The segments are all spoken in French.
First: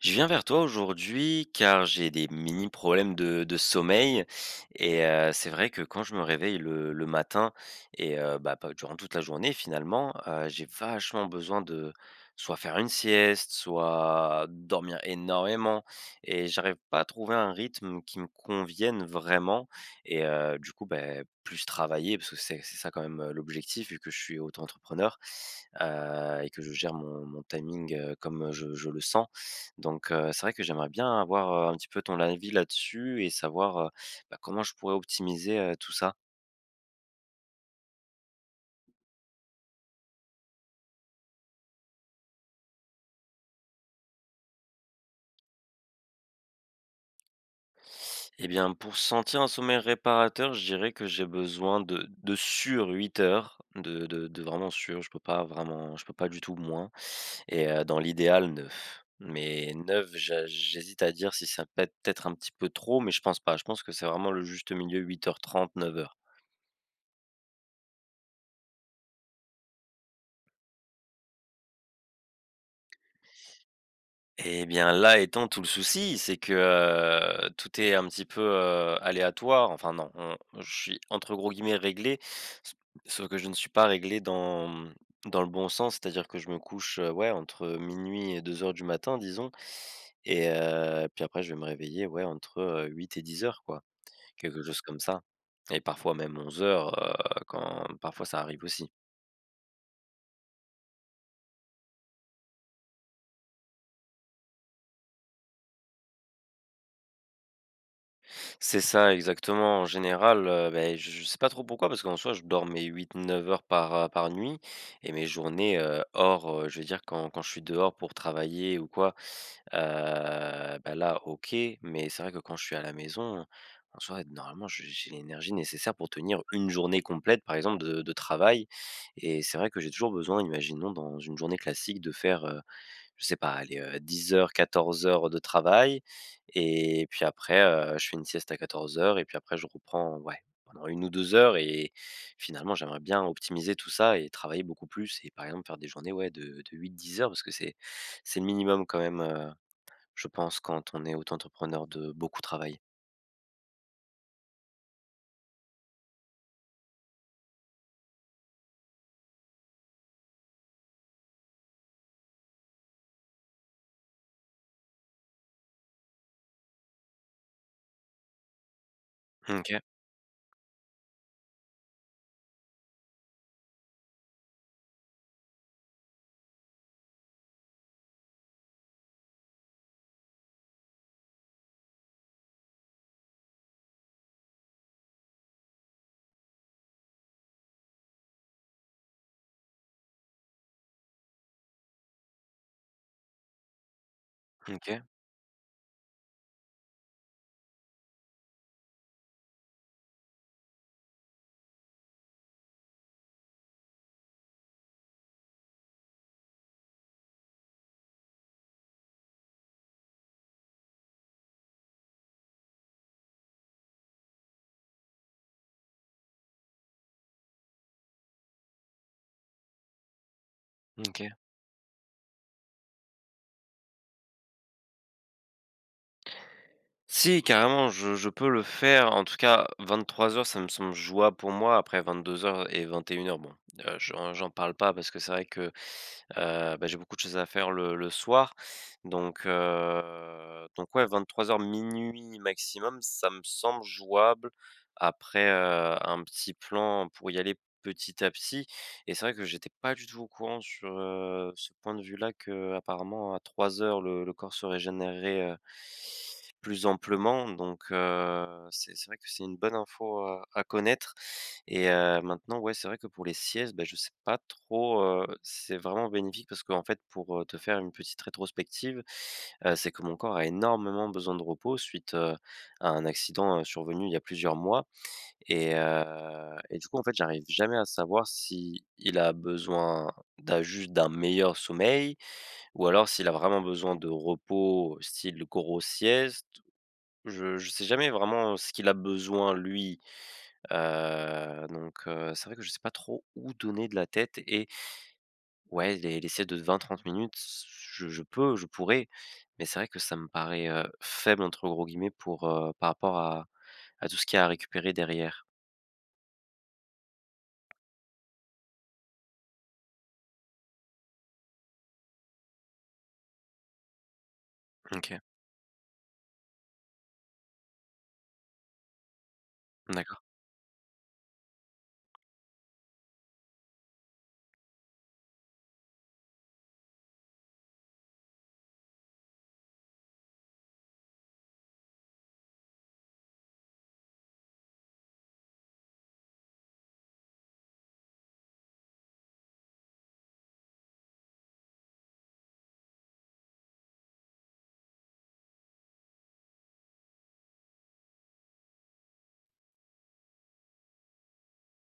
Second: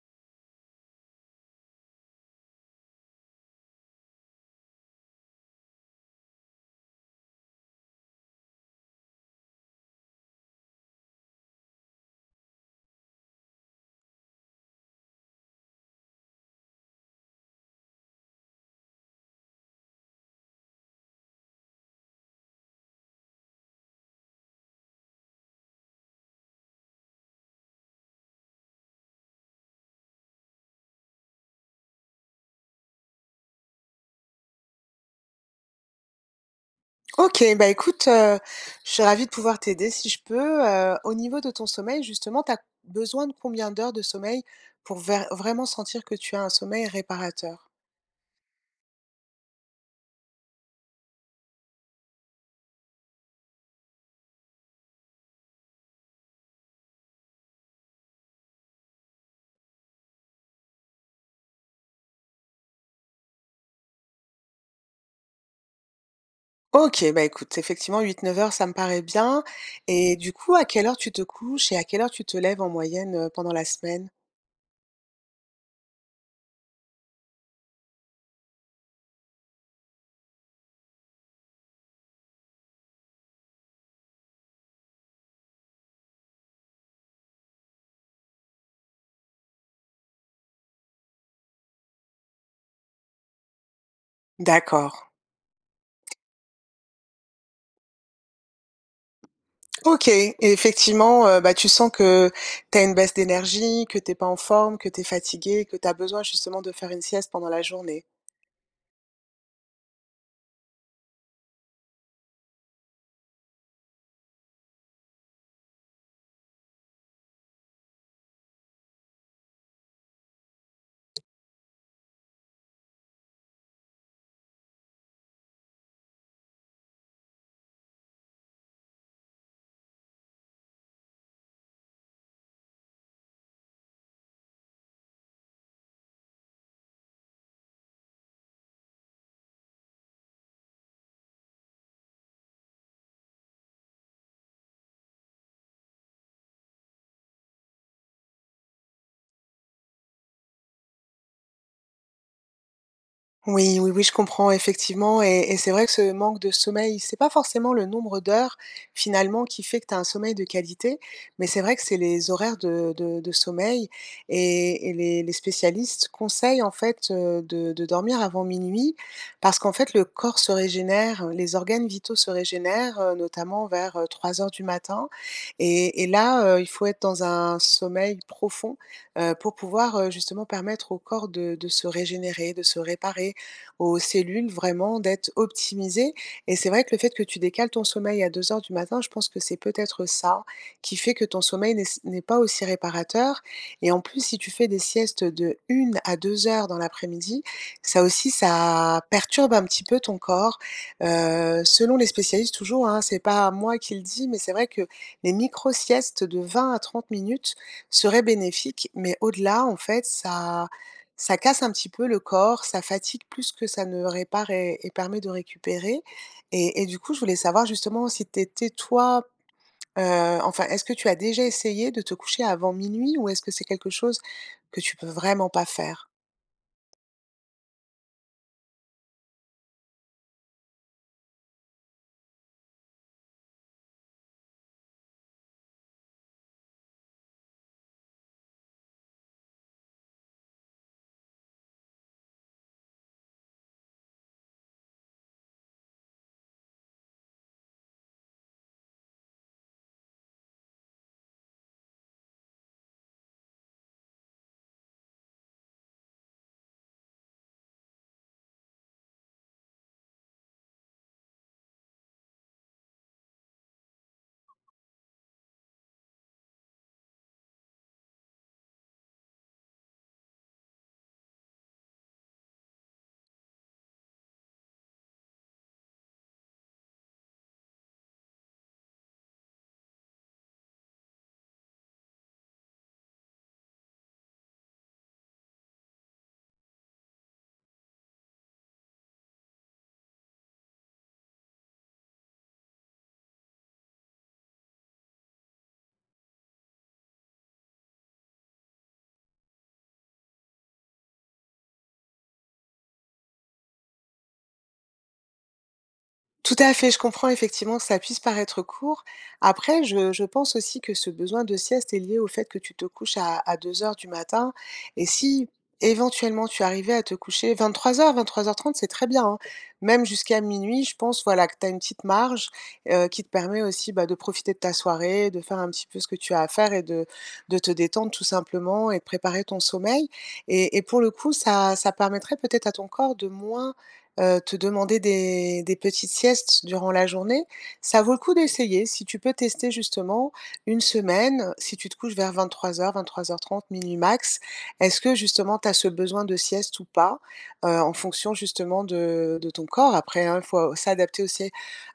Je viens vers toi aujourd'hui car j'ai des mini problèmes de de sommeil et heu, c'est vrai que quand je me réveille le le matin et heu, bah, [unintelligible] durant toute la journée, finalement, heu, j'ai vachement besoin de soit faire une sieste, soit dormir énormément et j'arrive pas à trouver un rythme qui me convienne vraiment et heu, du coup, beh, plus travailler, parce que c'est c'est ça quand même, heu, l'objectif, vu que je suis auto-entrepreneur, heu et que je gère mon mon timing, heu, comme je je le sens. Donc, heu, c'est vrai que j'aimerais bien avoir, heu, un petit peu ton avis là-dessus et savoir, heu, bah, comment je pourrais optimiser, heu, tout ça? OK, bah, écoute, heu, je suis ravie de pouvoir t'aider si je peux. Heu, au niveau de ton sommeil, justement tu as besoin de combien d'heures de sommeil, pour vair vraiment sentir que tu as un sommeil réparateur? Et bien pour sentir un sommeil réparateur, je dirais que j'ai besoin de de, sûr, 8 heures de de de vraiment sûr. Je peux pas vraiment je peux pas du tout moins et heu, dans l'idéal 9. Mais 9 ja j'hésite à dire si ça peut être un petit peu trop. Mais je pense pas, je pense que c'est vraiment le juste milieu 8 heures 30, 9 heures. OK. Bah, écoute, effectivement 8-9 heures, ça me paraît bien et du coup, à quelle heure tu te couches et à quelle heure tu te lèves en moyenne, heu, pendant la semaine? Et bien, là étant tout le souci! C'est que, tout est un petit peu, heu, aléatoire, enfin, non, on je suis entre gros guillemets, «réglé», s sauf que je ne suis pas réglé dans, mmh, dans le bon sens, c'est-à-dire que je me couche, heu, ouais, entre 12:00 et 02:00, disons et heu, puis après je vais me réveiller, ouais, entre, heu, 8 et 10:00 quoi. Quelque chose D'accord. comme ça, et parfois même 11:00, heu, quand, parfois ça arrive aussi. OK. Effectivement, heu, bah, tu sens que, tu as une baisse d'énergie, que tu es pas en forme, que tu es fatigué, que tu as besoin justement de faire une sieste pendant la journée. C'est ça, exactement! En général, heu, beh, j je sais pas trop pourquoi, parce qu'en soit je dors mes 8-9 heures par, heu, par nuit et mes journées, heu, hors, heu, je veux dire quand quand je suis dehors pour travailler ou quoi heu, bah, là OK. Mais c'est vrai, que quand je suis à la maison en soi, normalement je j'ai l'énergie nécessaire pour tenir 1 journée complète par exemple de de travail et c'est vrai que j'ai toujours besoin, imaginons dans une journée classique, de faire, heu, je sais pas, aller, heu, 10.00-14:00 de travail et puis après, heu, je fais une sieste à 14:00 et puis après je reprends, ouais, pendant 1 ou 2 heures et finalement j'aimerais bien optimiser tout ça et travailler beaucoup plus et par exemple faire des journées, ouais, de de 8-10 heures, parce que c'est c'est le minimum quand même, heu, je pense, quand on est auto-entrepreneur, de beaucoup travailler. Oui, oui, oui, je comprends, effectivement et et c'est vrai que ce manque de sommeil, c'est pas forcément le nombre d'heures, finalement, qui fait que tu as un sommeil de qualité. Mais c'est vrai que c'est les horaires de de de sommeil et et les les spécialistes conseillent, en fait, heu, de de dormir avant 00:00 Mmh, parce qu'en OK. fait, le corps se régénère, les organes vitaux se régénèrent, heu, notamment vers, heu, 03:00 du matin et et là, heu, il faut être dans un sommeil profond, heu, pour pouvoir, heu, justement permettre au corps de de se régénérer, de se réparer, aux cellules vraiment d'être optimisées. Et c'est vrai que le fait que tu décales ton sommeil à 02:00, je pense que c'est peut-être ça, qui fait que ton sommeil n'est s n'est pas aussi réparateur et en plus, si tu fais Mmh, des OK. siestes de 1 à 2 heures dans l'après-midi, ça aussi, ça perturbe un petit peu ton corps. Heu, selon les spécialistes, toujours hein, c'est pas moi qui le dis, mais c'est vrai que les micro-siestes de 20 à 30 minutes seraient bénéfiques. Mais au-delà, en fait, ça ça casse un petit peu le corps. Ça fatigue plus que ça ne répare et et permet de récupérer et et du coup, je voulais savoir justement si tu étais, toi, heu, enfin, est-ce que Mmh, tu as OK. déjà essayé de te coucher avant 00:00 ou est-ce que c'est quelque chose que tu peux vraiment pas faire? Si, carrément, je je peux le faire. En tout cas, 23:00, ça me semble jouable pour moi. Après 22:00 et 21:00, bon, heu, j'en j'en parle pas parce que c'est vrai que, heu, ben, j'ai beaucoup de choses à faire le le soir donc, heu, donc ouais, 23:00, 00:00 maximum, ça me semble jouable, après, heu, un petit plan pour y aller petit à petit. Et c'est vrai que j'étais pas du tout au courant sur, heu, ce point de vue-là qu'apparemment à 03:00 le le corps se régénèrerait heu plus amplement. Donc, heu, c'est c'est vrai que c'est une bonne info à à connaître et heu, maintenant, ouais, c'est vrai que pour les siestes, beh, je sais pas trop, heu, c'est vraiment bénéfique parce qu'en fait pour, heu, te faire une petite rétrospective, heu, c'est que mon corps a énormément besoin de repos, suite, heu, à un accident survenu, il y a plusieurs mois et heu, et du coup, en fait, j'arrive jamais à savoir s'il a besoin d'un juste d'un meilleur sommeil ou alors s'il a vraiment besoin de repos, style grosse sieste. Je je sais jamais vraiment ce qu'il a besoin, lui, heu, donc, heu, c'est vrai que je sais pas trop où donner de la tête et ouais, les s les siestes de 20-30 minutes, c c je je peux, je pourrais mais c'est vrai que ça me parait, heu, «faible», entre gros guillemets, pour, heu, par rapport à à tout ce qu'il y a à récupérer derrière. Tout à fait, je comprends effectivement que ça puisse paraître court. Après je je pense aussi que ce besoin de sieste est lié au fait que tu te couches à à 02.00 du matin. Mmh, Et OK. si éventuellement tu arrivais à te coucher 23:00-23:30, c'est très bien, hein. Même D'accord. jusqu'à 00:00, je pense, voilà que tu as une petite marge, heu, qui te permet aussi, bah, de profiter de ta soirée, de faire un petit peu ce que tu as à faire et de de te détendre tout simplement et de préparer ton sommeil. Et et pour le coup, ça ça permettrait peut-être à ton corps de moins, heu, te demander des des petites siestes durant la journée. Ça vaut le coup d'essayer, si tu peux tester justement 1 semaine, si tu te couches vers 23:00-23:30, 00:00 max, est-ce que justement, tu as ce besoin de sieste ou pas? Heu, en fonction justement de de ton corps après, hein, il faut s'adapter aussi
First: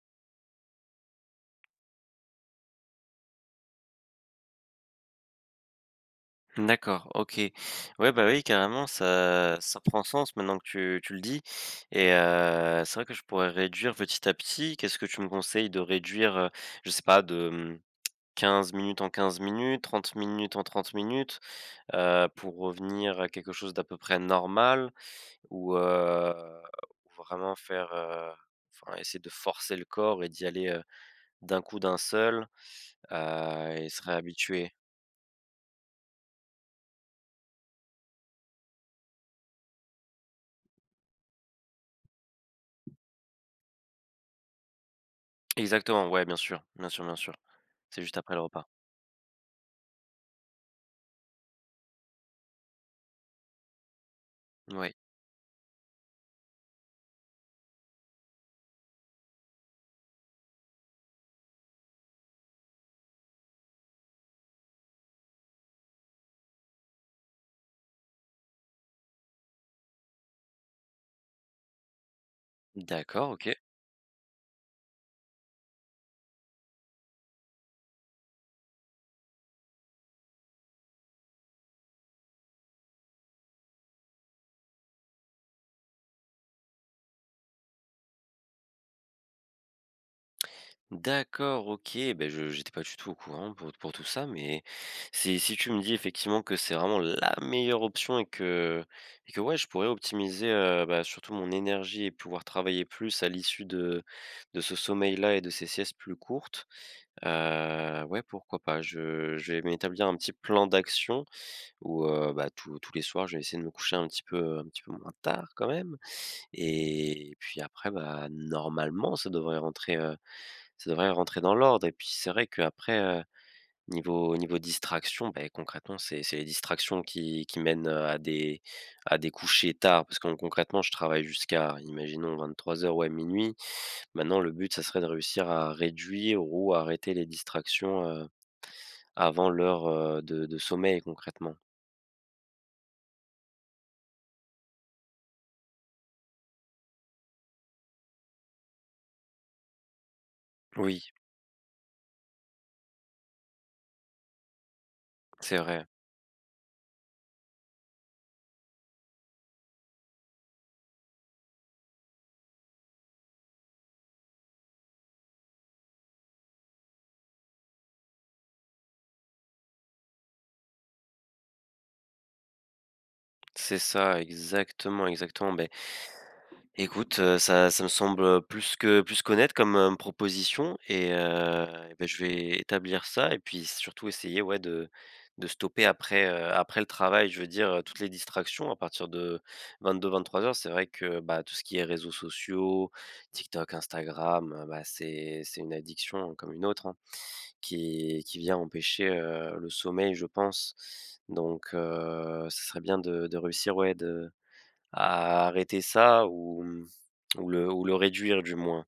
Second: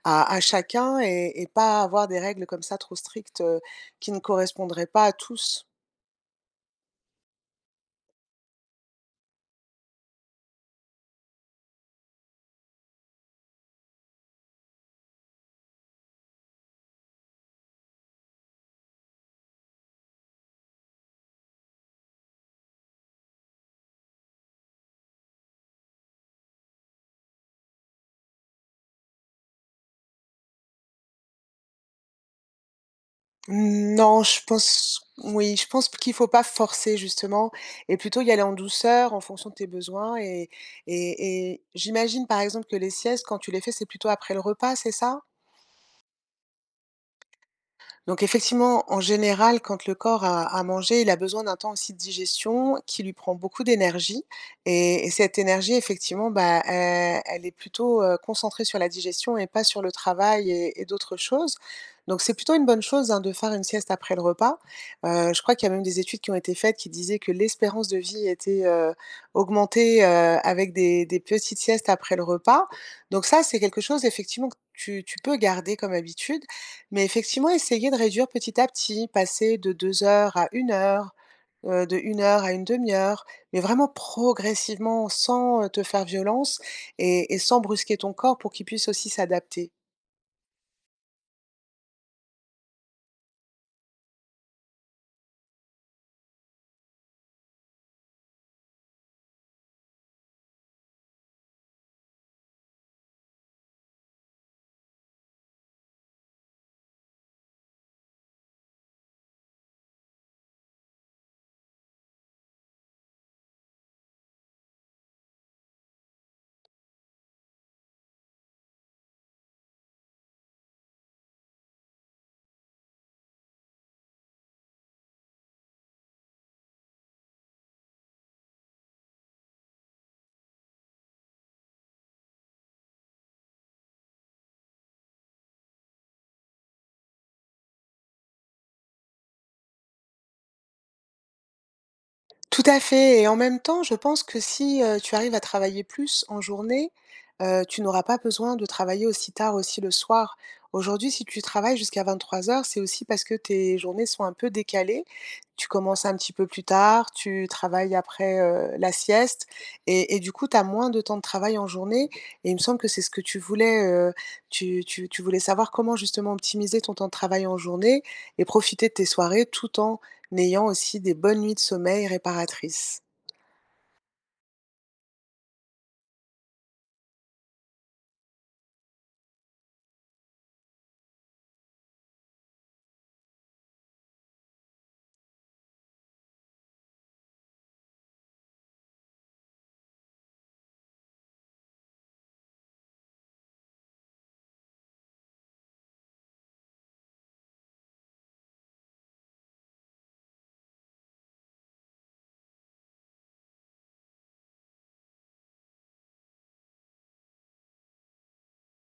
à à chacun et et pas avoir des règles comme ça trop strictes, heu, qui ne correspondraient pas à tous. D'accord. OK. Ouais, ben, oui carrément, ça ça prend sens maintenant que tu tu le dis, et heu, c'est vrai que je pourrais réduire petit à petit, qu'est-ce que tu me conseilles, de réduire, heu, je sais pas de, mmh, 15 minutes en 15 minutes, 30 minutes en 30 minutes, heu, pour revenir à quelque chose d'à peu près normal? Ou, heu, vraiment faire, heu, enfin essayer de forcer le corps et d'y aller, heu, d'un coup d'un seul, heu, et se Non, je réhabituer? pense, oui, je pense p qu'il faut pas forcer justement et plutôt y aller en douceur en fonction de tes besoins et et et j'imagine par exemple que les siestes quand tu les fais, c'est plutôt après le repas, c'est ça? Exactement, ouais, bien sûr, bien sûr, bien sûr. C'est juste Donc après le repas. effectivement, en général quand le corps a a mangé, il a besoin d'un temps aussi de digestion qui lui prend beaucoup d'énergie Oui. et et cette énergie effectivement, bah, e elle est plutôt, heu, concentrée sur la digestion et pas sur le travail et et d'autres choses. Donc c'est plutôt une bonne chose, hein, de faire une sieste après le repas, heu, je crois qu'il y a même des études qui ont été faites qui disaient que l'espérance de vie était, heu, augmentée, heu, avec des des petites siestes après le repas. Donc D'accord, ça, OK. c'est quelque chose effectivement que tu tu peux garder comme habitude, mais effectivement essayer de réduire petit à petit, passer de 2 heures à 1 heure, heu, de 1 heure à une 1/2 heure, mais vraiment progressivement sans, heu, te faire violence et et sans brusquer ton corps pour qu'il puisse aussi s'adapter. D'accord, OK. Beh, je j'étais pas du tout au courant pour pour tout ça mais si si tu me dis effectivement, que c'est vraiment la meilleure option et que et que, ouais, je pourrais optimiser, heu, bah, surtout mon énergie et pouvoir travailler plus à l'issue de de ce sommeil-là, et de ces siestes plus courtes, heu, ouais pourquoi pas? Je je vais m'établir un petit plan d'action, où, heu, bah, tous tous les soirs je vais essayer de me coucher un petit peu un petit peu moins tard, quand même. Et puis après, bah, normalement, ça devrait rentrer, heu, ça devrait rentrer dans l'ordre. Et puis c'est vrai, qu'après, heu, niveau niveau distractions, beh, concrètement, c'est c'est les distractions qui qui mènent, heu, à des à des couchers tard, parce que con concrètement, je travaille jusqu'à, imaginons, 23:00, ouais, 00:00. Maintenant le but, ça serait de réussir à réduire, ou arrêter les distractions, heu, avant l'heure, heu, de de sommeil, concrètement. Tout à fait, et en même temps, je pense que si, heu, tu arrives à travailler plus en journée, heu, tu n'auras pas besoin de travailler aussi tard, aussi le soir. Oui. Aujourd'hui, si tu travailles jusqu'à 23:00, c'est aussi parce que tes journées sont un peu décalées. C'est Tu vrai. commences un petit peu plus tard, tu travailles après, heu, la sieste et et du coup, tu as moins de temps de travail en journée, et il me semble que c'est ce que tu voulais, heu, tu tu tu voulais savoir comment justement optimiser ton temps de travail en journée et profiter de tes soirées, tout en ayant aussi des bonnes nuits de sommeil réparatrices. C'est ça, exactement, exactement, beh écoute, heu, ça ça me semble, heu, plus que plus qu'honnête, comme, hem, proposition, et heu, et beh, je vais établir ça, et puis surtout essayer, ouais, de de stopper après, heu, après le travail, je veux dire, heu, toutes les distractions. À partir de 22:00-23:00, c'est vrai que, bah, tout ce qui est réseaux sociaux, TikTok, Instagram, heu, bah, c'est c'est une addiction, hein, comme une autre, hein, qui qui vient empêcher, heu, le sommeil je pense. Donc, heu, ce serait bien de de réussir, ouais de à arrêter ça, ou, mmh, ou le ou le réduire, du moins.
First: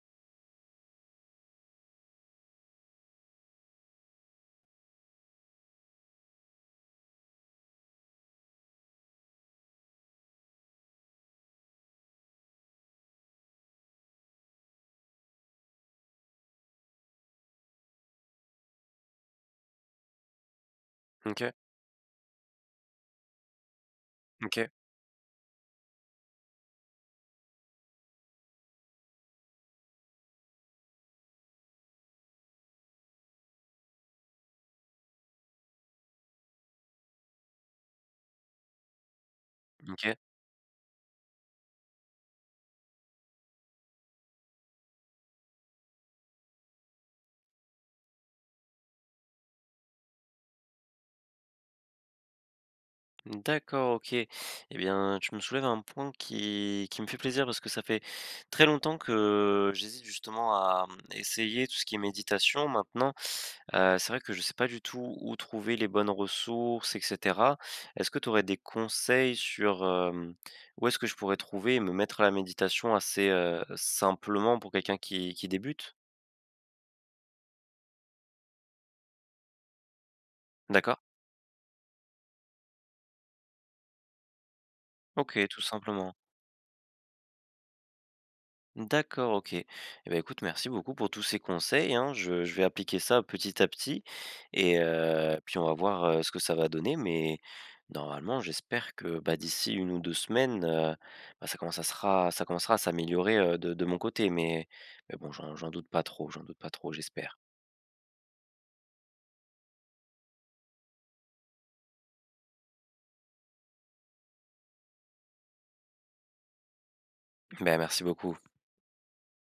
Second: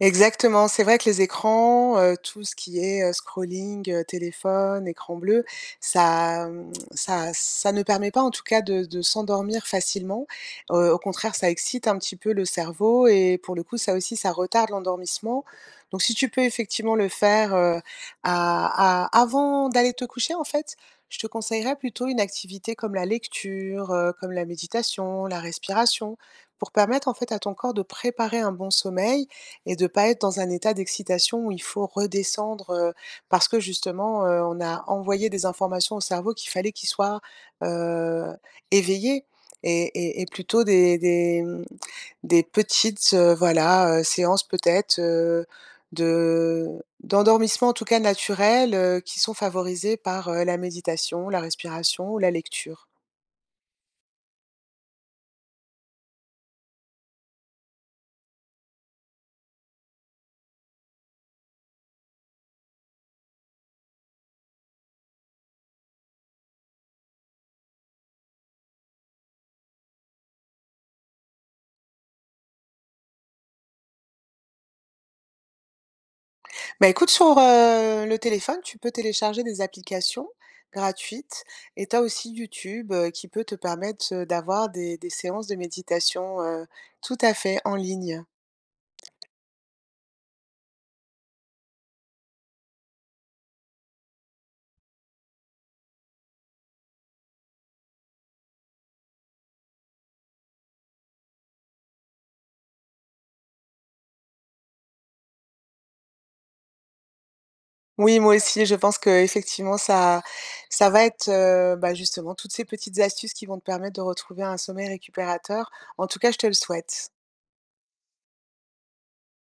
Exactement, c'est vrai que les écrans, heu, tout ce qui est, heu, scrolling, heu, téléphone, écran bleu, ça, hem, ça ça ne permet pas, en tout cas, de de s'endormir facilement. Heu, au contraire, ça excite un petit peu le cerveau et pour le coup, ça aussi, ça retarde l'endormissement, donc, si tu peux effectivement, le faire, heu, a a avant d'aller te coucher, en fait, je te Mmh OK. conseillerais plutôt une activité comme la lecture, heu, comme la Mmh OK. méditation, la respiration. Pour permettre en fait, à ton corps de préparer un bon sommeil et de pas être dans un état d'excitation où il faut redescendre, heu, parce que, justement, heu, on a envoyé des informations au cerveau, qu'il fallait qu'il soit, heu, éveillé et Mmh OK. et et plutôt des des, hem, des petites, heu, voilà, heu, séances peut-être, heu, de d'endormissement en tout cas naturel, heu, qui sont favorisées par, heu, la méditation, la respiration ou la lecture. D'accord, OK, et bien, tu me soulèves un point qui qui me fait plaisir, parce que ça fait très longtemps que j'hésite justement à, hem, essayer tout ce qui est méditation. Maintenant, heu, c'est vrai que je sais pas du tout où trouver les bonnes ressources et cetera. Est-ce que tu aurais des conseils sur, hem, où est-ce que je pourrais trouver et me mettre à la méditation, assez, heu, simplement pour quelqu'un qui qui débute? Bah, écoute, sur, heu, le téléphone, tu peux télécharger des applications D'accord. gratuites et tu as aussi YouTube, heu, qui peut te permettre, heu, d'avoir des des OK, séances de tout simplement. méditation, heu tout à fait, en ligne. D'accord, OK, et bah, écoute, merci beaucoup pour tous ces conseils, hein, je je vais appliquer ça petit à petit, et heu, puis on va voir, heu, ce que ça va donner mais normalement, j'espère que, bah, d'ici 1 ou 2 semaines, heu, bah, ça commence à sera ça commencera à s'améliorer, heu, de de mon côté, mais mais bon, j'en j'en doute pas trop j'en doute pas trop, j'espère. Oui, moi aussi, je pense qu'effectivement ça ça va être, heu, bah, justement, toutes ces petites astuces qui vont te permettre de retrouver un sommeil récupérateur. En tout cas, je te le souhaite. Beh, merci beaucoup.